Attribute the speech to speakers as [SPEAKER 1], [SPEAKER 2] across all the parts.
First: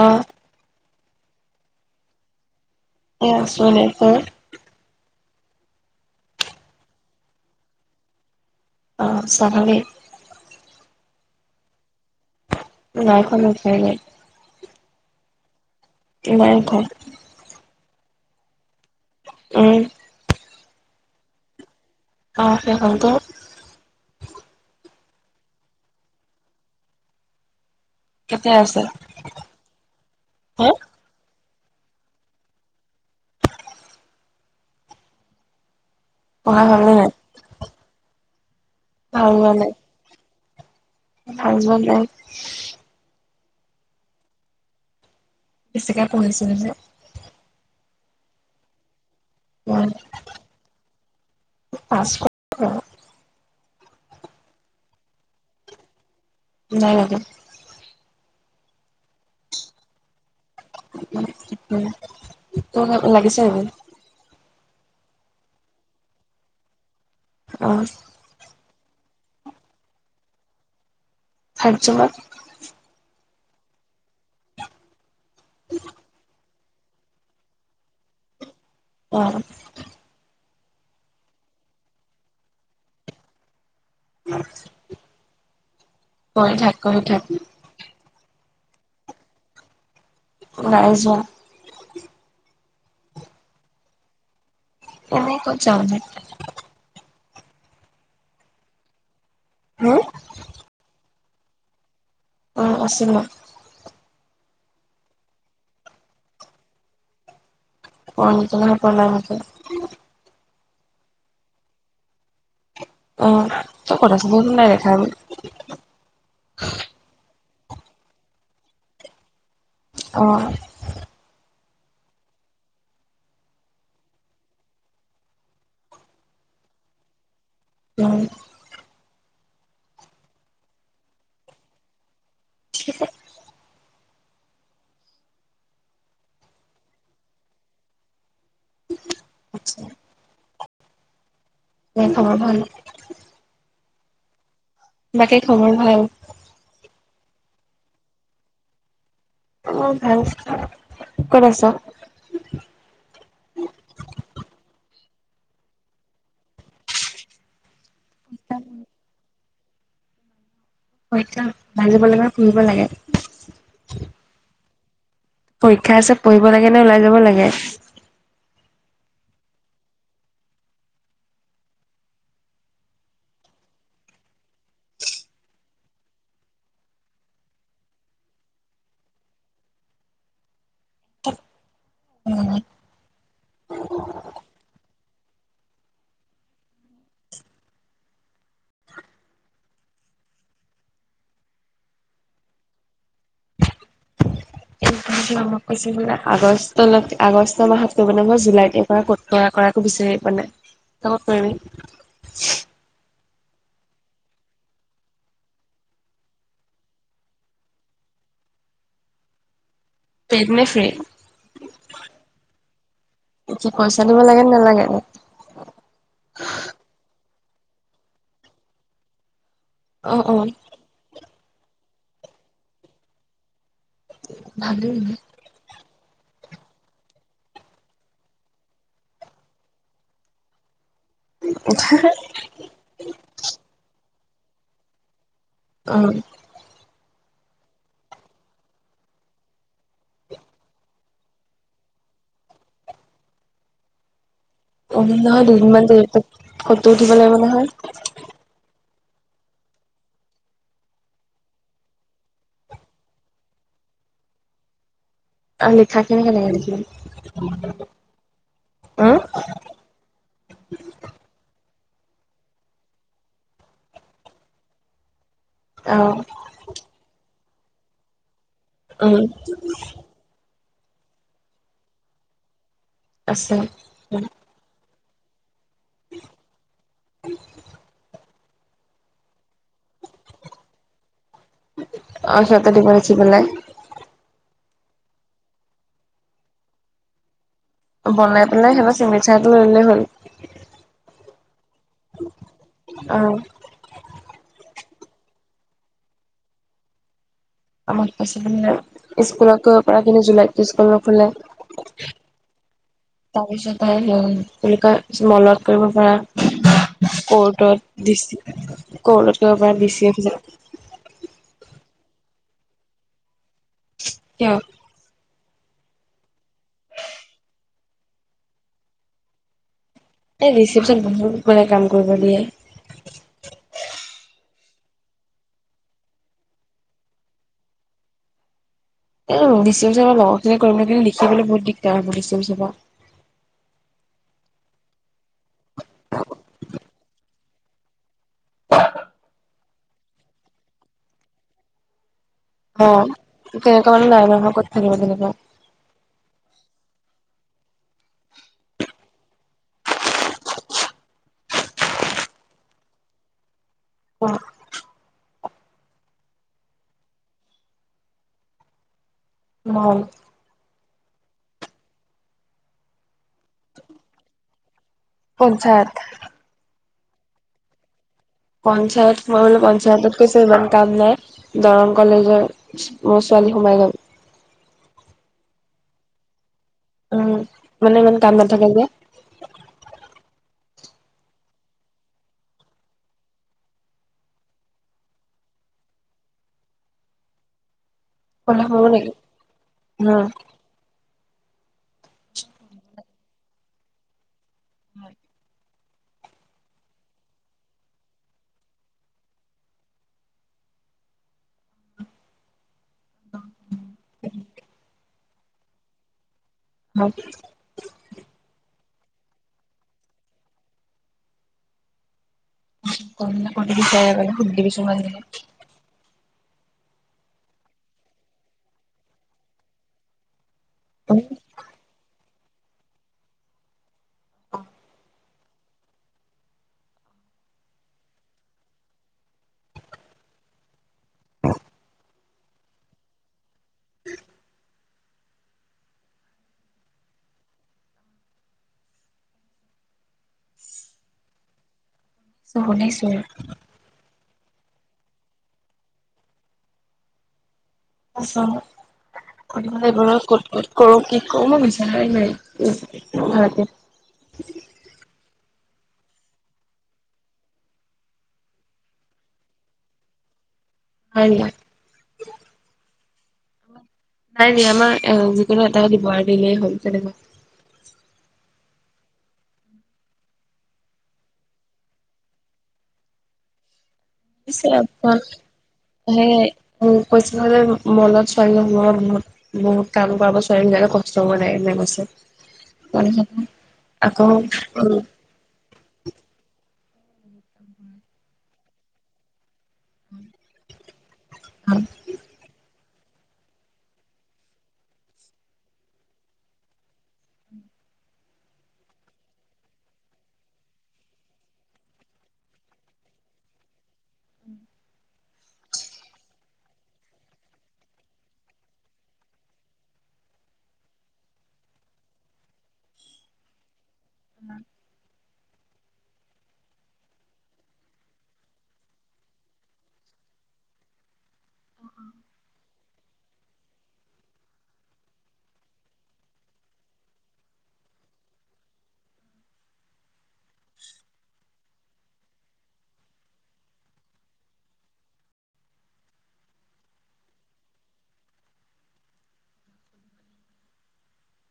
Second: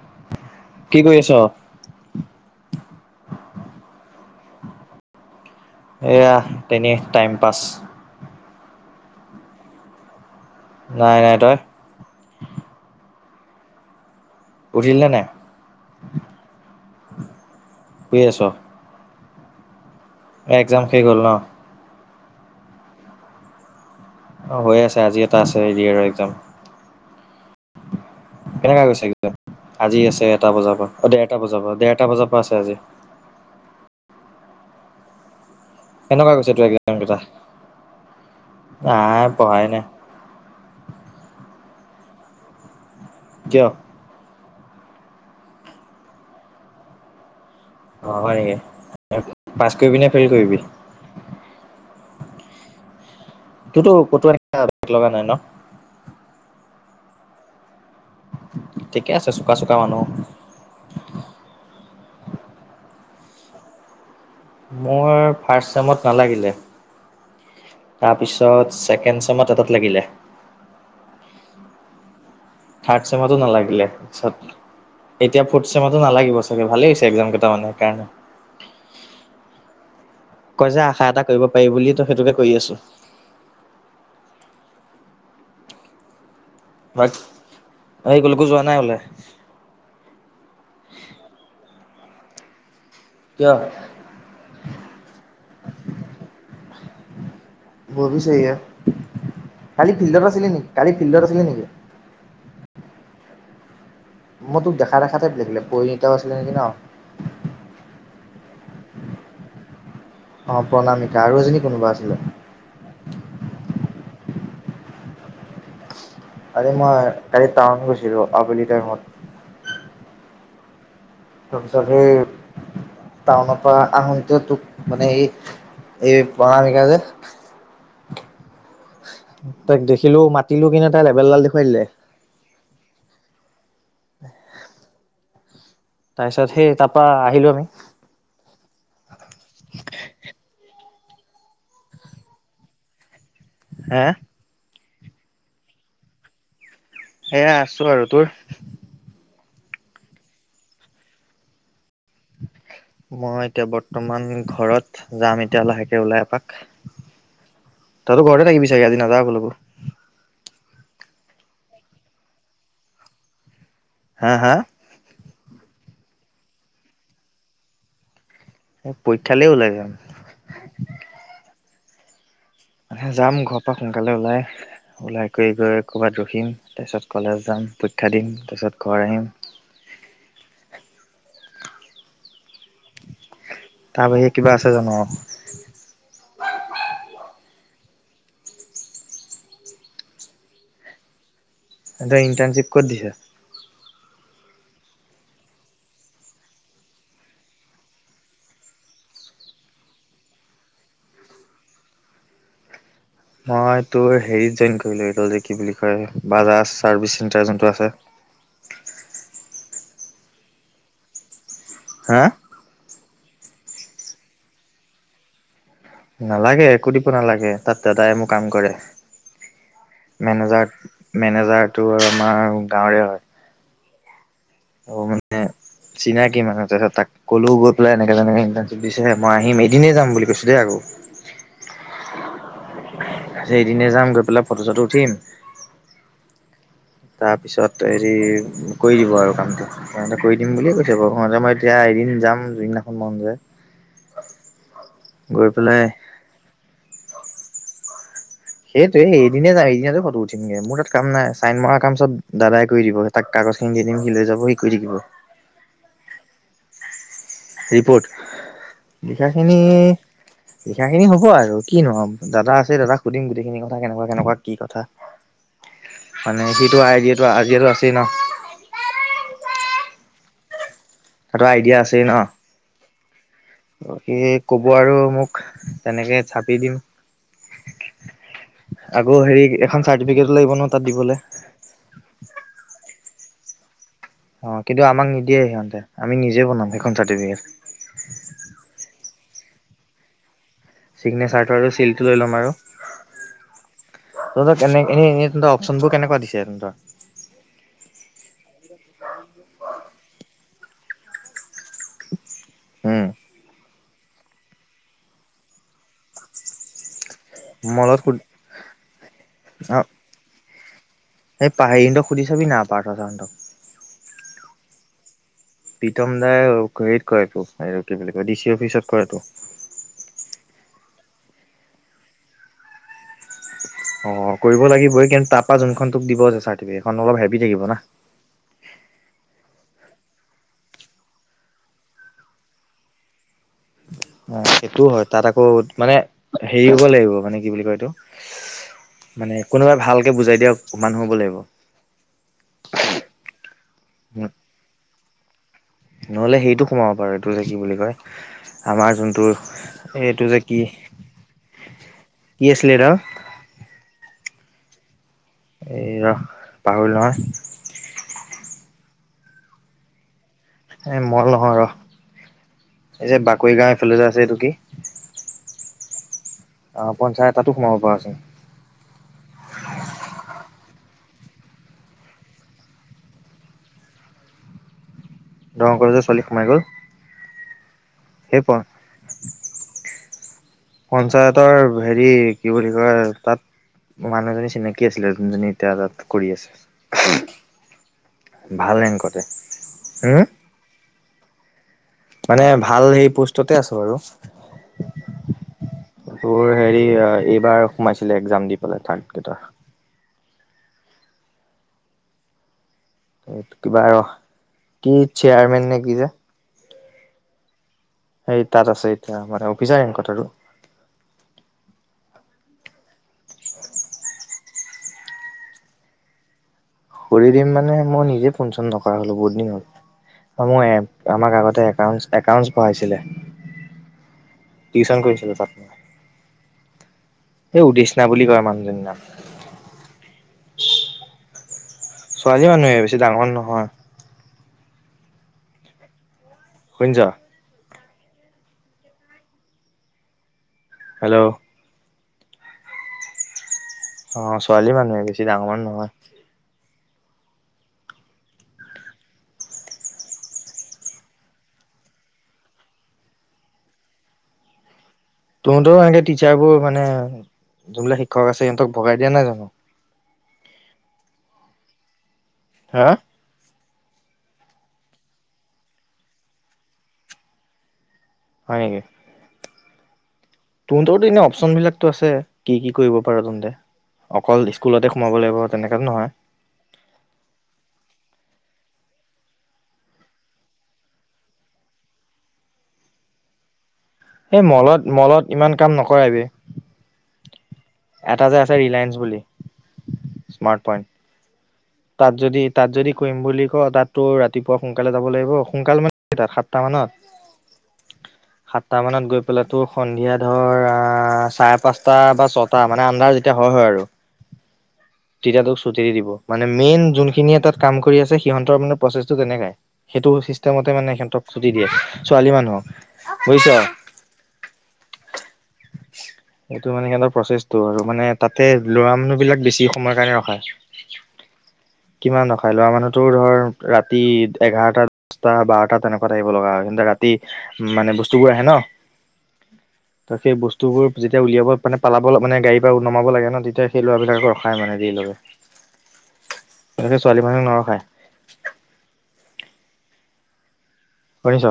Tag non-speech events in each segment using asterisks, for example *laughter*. [SPEAKER 1] অহ'।
[SPEAKER 2] কি কৰি আছ?
[SPEAKER 1] এহ আছো আনে তই।
[SPEAKER 2] সেয়া, তেনেই টাইম পাছ।
[SPEAKER 1] অহ' চাভাবিক।
[SPEAKER 2] নাই নাই তই।
[SPEAKER 1] *unintelligible*
[SPEAKER 2] উঠিলি নে নাই?
[SPEAKER 1] নাই খোৱা
[SPEAKER 2] শুই আছ?
[SPEAKER 1] উম।
[SPEAKER 2] এক্সাম শেষ হ'ল ন?
[SPEAKER 1] *unintelligible*
[SPEAKER 2] অ' হৈ আছে আজি এটা আছেৰি একজাম।
[SPEAKER 1] কেতিয়া
[SPEAKER 2] কেনেকা
[SPEAKER 1] আছে?
[SPEAKER 2] গৈছে একজাম আজি আছে এটা
[SPEAKER 1] হা
[SPEAKER 2] বজাৰ পৰা অ দেৰ এটা বজাৰ পৰা দেৰটা বজাৰ পৰা আছে আজি। এনেকুৱা কৈছ
[SPEAKER 1] পঢ়া
[SPEAKER 2] তো
[SPEAKER 1] হ'ল নে
[SPEAKER 2] একদম
[SPEAKER 1] নাই?
[SPEAKER 2] কেইটা? আহ
[SPEAKER 1] ভাল হোৱা
[SPEAKER 2] পঢ়ায় নাই।
[SPEAKER 1] ভাল ন?
[SPEAKER 2] কিয়া?
[SPEAKER 1] বেছিকাই পঢ়িছিলো যে।
[SPEAKER 2] অ' হয়য়ে। পাছ
[SPEAKER 1] মই
[SPEAKER 2] কৰিবিনে ফেইল কৰিবি?
[SPEAKER 1] পাছ
[SPEAKER 2] তোৰতো ক'তো এনেক বেগ লগা নাই ন?
[SPEAKER 1] *inaudible*
[SPEAKER 2] ঠিকে আছে চোকা চোকা মানুহ।
[SPEAKER 1] উ ত লাগিছে এইবোৰ।
[SPEAKER 2] মোৰ ফাৰ্ষট াইমত নালাগিলে,
[SPEAKER 1] অ',
[SPEAKER 2] তাৰপিছত ছেকেণ্ডছমত এটাত লাগিলে।
[SPEAKER 1] *unintelligible*
[SPEAKER 2] থাৰ্ চেমাতো নালাগিলে। এতিয়া ফৰ্থ চেমো নালাগিব চাগে ভালেই হৈছে একজাম কেইটা মানে সেইকাৰণে।
[SPEAKER 1] অ'।
[SPEAKER 2] কই যে আশা এটা কৰিব পাৰি বুলি তো সেইটোকে কৰি আছো।
[SPEAKER 1] *unintelligible* কৰি থাক কৰি
[SPEAKER 2] বাক
[SPEAKER 1] থাক
[SPEAKER 2] স গকো যোৱা নাই হলে।
[SPEAKER 1] ৰাইজৰ।
[SPEAKER 2] কিয়?
[SPEAKER 1] এনে ক'ত যাওঁ নো
[SPEAKER 2] ভৱি ছেয়া কালি
[SPEAKER 1] হম
[SPEAKER 2] ফিল্ডত আছিলি নেকি? কালি ফিল্ডত আছিলে নেকি?
[SPEAKER 1] অ' আছিলেই।
[SPEAKER 2] মই তোক দেখা দেখা লাকিলে পণিতাও আছিলে নেকি ন?
[SPEAKER 1] ফ নক ন পলাই মোক।
[SPEAKER 2] অ' প্ৰণামিকা আৰু এজনী কোনোবা আছিলে।
[SPEAKER 1] তই ক'ত আছিলি নাই দেখা।
[SPEAKER 2] আৰে মই আজি টাউন গৈছিলোঁ আবেলি টাইমত।
[SPEAKER 1] অ'।
[SPEAKER 2] তাৰ পিছত এই। টাউনৰ পৰা আহোতে তোক মানে এই এই প্ৰনামিকা যে।
[SPEAKER 1] হয়।
[SPEAKER 2] তাইক দেখিলো মাতিলো কিনে তাই লেবেলডাল দেখুৱাই দিলে।
[SPEAKER 1] *inaudible*
[SPEAKER 2] তাৰপিছত সেই তাৰপা আহিলো আমি।
[SPEAKER 1] উম। স খবৰ ভাল?
[SPEAKER 2] হে?
[SPEAKER 1] বাকী খবৰ ভাল?
[SPEAKER 2] এয়া আছো আৰু তোৰ?
[SPEAKER 1] অ, *unintelligible* ক'ত আছ?
[SPEAKER 2] মই এতিয়া বৰ্তমান ঘৰত যাম এতিয়া লাহেকে ওলাই এপাক।
[SPEAKER 1] *inaudible*
[SPEAKER 2] তইতো ঘৰতে থাকিবি চাগে আজি নাযাও কলোকো
[SPEAKER 1] পৰীক্ষা ভাল দিব লাগে নে ফুৰিব লাগে?
[SPEAKER 2] হা হা
[SPEAKER 1] পৰীক্ষা আছে পঢ়িব লাগে নে ওলাই যাব লাগে?
[SPEAKER 2] পৰীক্ষা লৈ ওলাই যাম মানে যাম ঘৰৰ পৰা সোনকালে ওলাই ওলাই কৰি গৈ ক'ৰবাত ৰখিম তাৰপিছত কলেজ যাম পৰীক্ষা দিম তাৰপিছত ঘৰ আহিম।
[SPEAKER 1] *unintelligible* উম,
[SPEAKER 2] তাৰ বাহিৰে কিবা আছে জানো? এহঁতে ইণ্টাৰনছিপ ক'ত দিছে?
[SPEAKER 1] *unintelligible* কৈছে বুলে আগষ্ট লৈ আগষ্ট মাহত কৰিব লাগিব মই জুলাইতে কৰা কতনো কৰা আক বিচাৰিয়ে মানে তই ক'ত কৰিব
[SPEAKER 2] মই তোৰ হেৰি জইন কৰিব লাগিব যে কি বুলি কয় বাজাজ সাৰ্ভিস সেন্টাৰ জুনটো আছে
[SPEAKER 1] *inaudible* পেইড মেফে।
[SPEAKER 2] হা
[SPEAKER 1] এ কি পইচা দিব লাগে নে নালাগে?
[SPEAKER 2] নালাগে একো দিব নালাগে তাত দাদাই মো কাম কৰে
[SPEAKER 1] অ অ
[SPEAKER 2] মেনেজাৰ মেনেজাৰটো আমাৰ গাঁৱৰে হয়
[SPEAKER 1] ভালেই ন?
[SPEAKER 2] চিনাকি মানুহ তাৰপিছত তাক কলেও গৈ পেলাই এনেকে যেনেকে ইণ্টাৰ্শ্বিপ দিছে মই আহিম এদিনে যাম বুলি কৈছো দেই আকৌ
[SPEAKER 1] *unintelligible*
[SPEAKER 2] এদিনে যাম গৈ পেলাই ফটো চটো উঠিম
[SPEAKER 1] অ',
[SPEAKER 2] তাৰ পিছত হেৰি কৰি দিব আৰু কামটো সিহতে কৰি দিম বুলিয়ে কৈছে বাৰু ইহতে মই এতিয়া এদিন যাম যিদিনাখন মন যায়
[SPEAKER 1] উম নহয়
[SPEAKER 2] গৈ পেলাই
[SPEAKER 1] দুদিনমান দেৰিকে ফটো উঠিব লাগিব নহয়
[SPEAKER 2] সেইটো এদিনে যাম এদিনতে ফটো উঠিমগে মোৰ তাত কাম নাই চাইন মৰাৰ কাম চত দাদাই কৰি দিব তাক কাগজ খিনি দি দিম সি লৈ যাব সি কৰি থাকিব
[SPEAKER 1] অ, লিখা কেনেকে লাগি *unintelligible*
[SPEAKER 2] ৰিপৰ্ট লিখাখিনি লিখাখিনি হ'ব আৰু কি নু অম দাদা আছে দাদাক সুধিম গোটেইখিনি কথা কেনেকুৱা কেনেকুৱা কি কথা।
[SPEAKER 1] অ
[SPEAKER 2] মানে সেইটো আইডিয়াটো আজিয়েতো আছেই ন।
[SPEAKER 1] অহ।
[SPEAKER 2] সেত আইডিয়া আছে ন।
[SPEAKER 1] আছে
[SPEAKER 2] অ সি ক'ব আৰু মোক। তেনেকে ছাপি দিম আকৌ হেৰি এখন চার্টিফিকেটো লাগব নহয় তাত দিবলে।
[SPEAKER 1] অ সিহঁতে দিব লিখি পেলাই
[SPEAKER 2] অ কিন্তু আমাক নিদিয়ে সিহতে আমি নিজে বনাম সেইখন চাৰ্টিফিকেট।
[SPEAKER 1] বনাই পেলাই সেইখন চিগনেচাৰটো লৈ ললে হ'ল।
[SPEAKER 2] চিগনেচাৰটো আৰু চিলটো লৈ ল'ম আৰু।
[SPEAKER 1] আৰু
[SPEAKER 2] তহঁতৰ এনে এনেই অপশচনবোৰ কেনেকুৱা দিছে তহঁতৰ?
[SPEAKER 1] আমাক হাই ছেকেন্দেৰিয়ক স্কুলত কৈ কৰাখিনি জুলাইত স্কুলত খোলে।
[SPEAKER 2] উম
[SPEAKER 1] তাৰপিছতে তেনেকুৱা মলত কৰিব পাৰা।
[SPEAKER 2] মলত
[SPEAKER 1] কৰ্টত ডি
[SPEAKER 2] সুধ
[SPEAKER 1] চি কৰ্টত কৰিব পৰা ডিচি অফিচ।
[SPEAKER 2] এ পাহেন্দক সুধি চাবি না পাৰ্থ ছাৰহনতক
[SPEAKER 1] কিয়?
[SPEAKER 2] প্ৰীতম দাই হেৰিত কৰেতো আৰু কি বুলি কয় ডিচি অফিচত কৰেতো।
[SPEAKER 1] এই ৰিচিপশচন বহুত মানে কাম কৰিব দিয়ে।
[SPEAKER 2] অ', কৰিব লাগিবই কিন্তু তাৰপা যোনখন তোক দিব যে চাৰ্টিফিকেট খন অলপ হেভি থাকিব না।
[SPEAKER 1] *inaudible* ডিচি অফিচত আমাৰ লগৰখিনিয়ে কৰে লিখিবলৈ বহুত দিগদাৰ হয়
[SPEAKER 2] অ' সেইটো হয় তাত আকৌ মানে হেৰি হ'ব লাগিব, মানে কি বুলি কয় এইটো মানে কোনোবাই ভালকে বুজাই দিয়া মানুহ হ'ব লাগিব।
[SPEAKER 1] অ' তেনেকোৱা মানুহ নাই নহয়, ক'ত থাকিব তেনেকুৱা?
[SPEAKER 2] নহ'লে সেইটো সোমাব পাৰো এইটো যে কি বুলি কয় আমাৰ যোনটো এইটো যে কি কি আছিলে এইদাল
[SPEAKER 1] অ',
[SPEAKER 2] এই ৰহ পাহৰিলোঁ নহয়।
[SPEAKER 1] উম
[SPEAKER 2] এ মল নহয় ৰ, এই যে বাকৰি গাওঁ এইফালে যে আছে এইটো কি?
[SPEAKER 1] পঞ্চায়ত।
[SPEAKER 2] অ' পঞ্চায়ত তাতো সোমাব পাৰ চোন।
[SPEAKER 1] পঞ্চায়ত, মই বোলো পঞ্চায়তত কৈছো ইমান কাম নাই দৰং কলেজৰ কালি সোমাই গ'ল।
[SPEAKER 2] দৰং কলেজৰ ছোৱালী সোমাই গ'ল।
[SPEAKER 1] উ মানে ইমান কাম
[SPEAKER 2] সেই
[SPEAKER 1] নাথাকে যে।
[SPEAKER 2] পঞ্চায়তৰ হেৰি কি বুলি কয়, তাত মানুহ এজনী চিনাকি আছিলে যোননজনী এতিয়া তাত কৰি আছে।
[SPEAKER 1] কলে
[SPEAKER 2] ভাল
[SPEAKER 1] হ'ব নেকি
[SPEAKER 2] ৰেংকতে। হম
[SPEAKER 1] উম
[SPEAKER 2] মানে ভাল সেই পোষ্টতে আছোঁ বাৰু।
[SPEAKER 1] হয়।
[SPEAKER 2] তোৰ হেৰি এইবাৰ সোমাইছিলে এক্জাম দি পেলাই থাৰ্ড গ্ৰ্যেডৰ। এই কিবা আৰু কি চেয়াৰমেন নে কি যে?
[SPEAKER 1] অ'
[SPEAKER 2] সেই তাত আছে এতিয়া মানে অফিচাৰ ৰেংকত আৰু
[SPEAKER 1] *unintelligible*
[SPEAKER 2] কৰি দিম মানে মই নিজে ফোন-চোন নকৰা হলোঁ বহুত দিন হ'ল। হয় মই আমাক আগতে একাউট একাউণ্টছ পঢ়াইছিলে। টিউচন কৰিছিলোঁ তাত। সেই উদেশনা বুলি কয় মানুহজনীৰ নাম। ছোৱালী মানুহে বেছি ডাঙৰ নহয়।
[SPEAKER 1] *inaudible*
[SPEAKER 2] শুনিছ? হেল্ল'
[SPEAKER 1] শুনিছোঁ
[SPEAKER 2] অ', ছোৱালী মানুহে, বেছি ডাঙৰ মানুহ নহয়।
[SPEAKER 1] আছা *unintelligible* *inaudible*
[SPEAKER 2] তহতৰো সেনেকে টিচাৰবোৰ মানে যোনবিলাক শিক্ষক আছে, সিহঁতক ভগাই দিয়া নাই জানো?
[SPEAKER 1] হয় নি
[SPEAKER 2] হাঁ?
[SPEAKER 1] নাই নাই আমাৰ যিকোনো এটা দিব আৰু দিলেই হ'ল তেনেকুৱা।
[SPEAKER 2] হয় নেকি? তহঁতৰো এনে অপচন বিলাকো আছে কি কি কৰিব পাৰ তহঁতে
[SPEAKER 1] *unintelligible*
[SPEAKER 2] নহয়
[SPEAKER 1] ছোৱালী বহুত বহুত কাম কৰিব ছোৱালীবিলাকে কষ্ট কৰিব নালাগে এনেকে কৈছে *unintelligible*
[SPEAKER 2] এই মলত মলত ইমান কাম নকৰাই বে এটা যে আছে ৰিলায়েন্স বুলি স্মাৰ্টপইন তাত যদি তাত যদি কৰিম বুলি কওঁ তাত তোৰ ৰাতিপুৱা সোনকালে যাব লাগিব, সোনকাল মানে তাত সাতটা মানত।
[SPEAKER 1] *inaudible*
[SPEAKER 2] সাতটা মানত গৈ পেলাই তোৰ সন্ধিয়া ধৰ আঁ চাৰে পাঁচটা বা ছটা মানে আন্ধাৰ যেতিয়া হব হয় হয় আৰু
[SPEAKER 1] উম
[SPEAKER 2] তেতিয়া তোক ছুটি দিব মানে মেইন যোনখিনিয়ে তাত কাম কৰি আছে সিহঁতৰ মানে প্ৰচেছটো তেনেকাই সেইটো চিষ্টেমতে মানে সিহঁতক ছুটি দিয়ে ছোৱালী মানুহক বুজিছ
[SPEAKER 1] উম
[SPEAKER 2] এইটো মানে সিহঁতৰ প্ৰচেছতটো আৰু মানে তাতে ল'ৰা মানুহ বিলাক বেছি সময় কাৰণে ৰখাই কিমান নখাই লোৱা মানুহতো ধৰ ৰাতি এঘাৰটা দশটা বাৰটা তেনেকুৱা আহিব লগা হয় তে ৰাতি উ মানে বস্তুবোৰ আহে ন
[SPEAKER 1] *inaudible*
[SPEAKER 2] ত সেই বস্তুবোৰ যেতিয়া উলিয়াব মান পাব মানে গাড়ী পৰা নমাব লাগে ন তেতিয়া সেই ল'ৰাবিলাকৰ খাই মানে দি ললে এনেকে ছোৱালী মানুহক নৰখায় শুনিছ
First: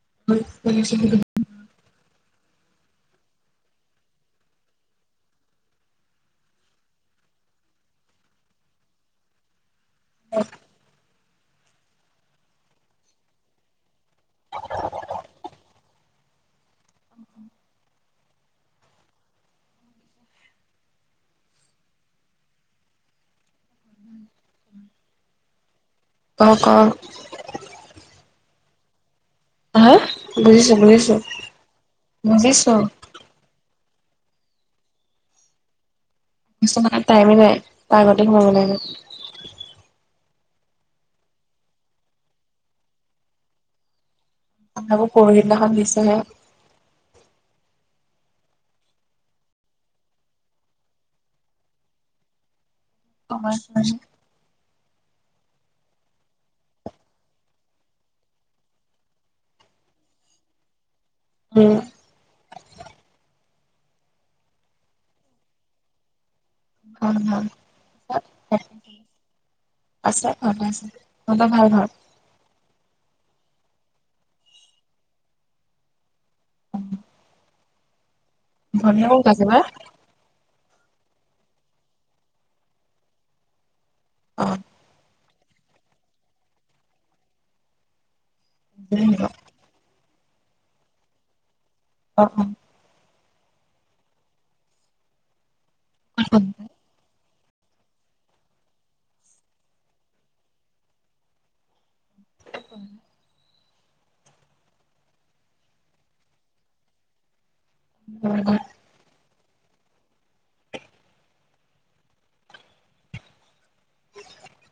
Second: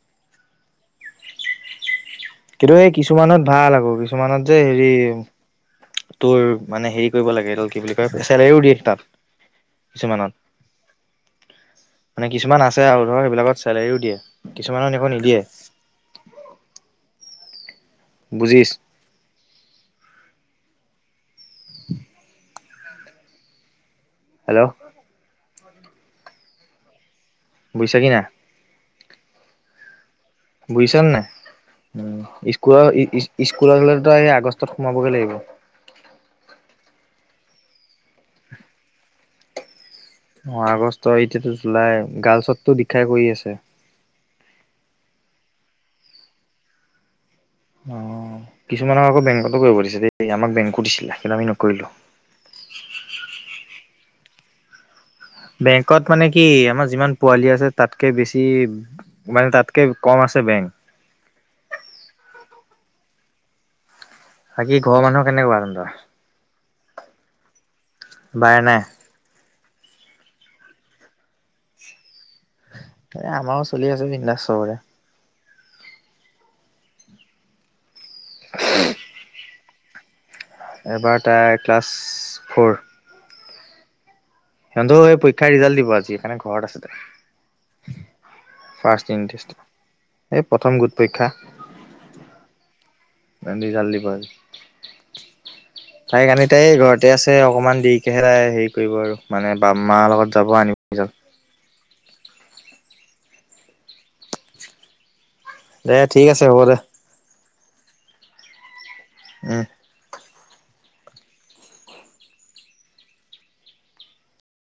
[SPEAKER 1] *unintelligible*
[SPEAKER 2] কিন্তু এই কিছুমানত ভাল আকৌ কিছুমানত যে হেৰি তোৰ মানে হেৰি কৰিব লাগে এইডাল কি বুলি কয় চেলেও দিশ তাত। কিছুমানত মানে কিছুমান আছে আৰু ধৰক সেইবিলাকত চেলেৰিও দিয়ে কিছুমানে একো নিদিয়ে
[SPEAKER 1] *inaudible*
[SPEAKER 2] বুজি *inaudible* হেল্ল'
[SPEAKER 1] অ', ক
[SPEAKER 2] বুজিছা কি নাই
[SPEAKER 1] হাঁ
[SPEAKER 2] বুজিছ নাই
[SPEAKER 1] বুজিছো
[SPEAKER 2] ইস্কুল ইস্কুলে স আগষ্টত সোমাবগৈ লাগিব
[SPEAKER 1] টাইমেই নাই তাৰ আগতে সোমাব লাগে
[SPEAKER 2] অ' আগষ্ট এতিয়ো জুলাই গাৰ্লছতটো দীক্ষাই কৰি আছে
[SPEAKER 1] আকো পৰহিদিনাখন দিছেহে
[SPEAKER 2] অ' কিছুমানক আকৌ বেংকতো কৰিব দিছে দেই আমাক বেংকো দিছিলে কিন্ত আমি নকৰিলো
[SPEAKER 1] উম
[SPEAKER 2] বেংকত মানে কি আমাৰ যিমান পোৱালি আছে তাতকে বেছি মানে তাতকে কম আছে *unintelligible*
[SPEAKER 1] উম
[SPEAKER 2] বাকী ঘৰৰ মানুহ কেনেকোৱা তহতৰ
[SPEAKER 1] *unintelligible* আছে
[SPEAKER 2] নাই?
[SPEAKER 1] ভালে আছে তহঁতৰ ভাল ঘৰত
[SPEAKER 2] এই আমাৰও চলি আছে বিন্দাচ চবৰে
[SPEAKER 1] ধন কত পাছি বা
[SPEAKER 2] এবাৰ তাই ক্লাছ ফ'ৰ সিহতও এই পৰীক্ষা ৰিজাল্ট দিব আজি সেইকাৰণে ঘৰত আছে ফাৰ্ষ এই প্ৰথম গোট পৰীক্ষা
[SPEAKER 1] আহ অ'।
[SPEAKER 2] ৰান্ধি জাল দিব আৰু তাই আমি তাই ঘৰতে আছ। অকণমান দেৰিকেহে তাই হেৰি কৰিব আৰু মানে বা মাৰ লগত যাব আন *unintelligible*
[SPEAKER 1] *unintelligible*
[SPEAKER 2] দে ঠিক আছে হ'ব দে।
[SPEAKER 1] হয়।
[SPEAKER 2] উম।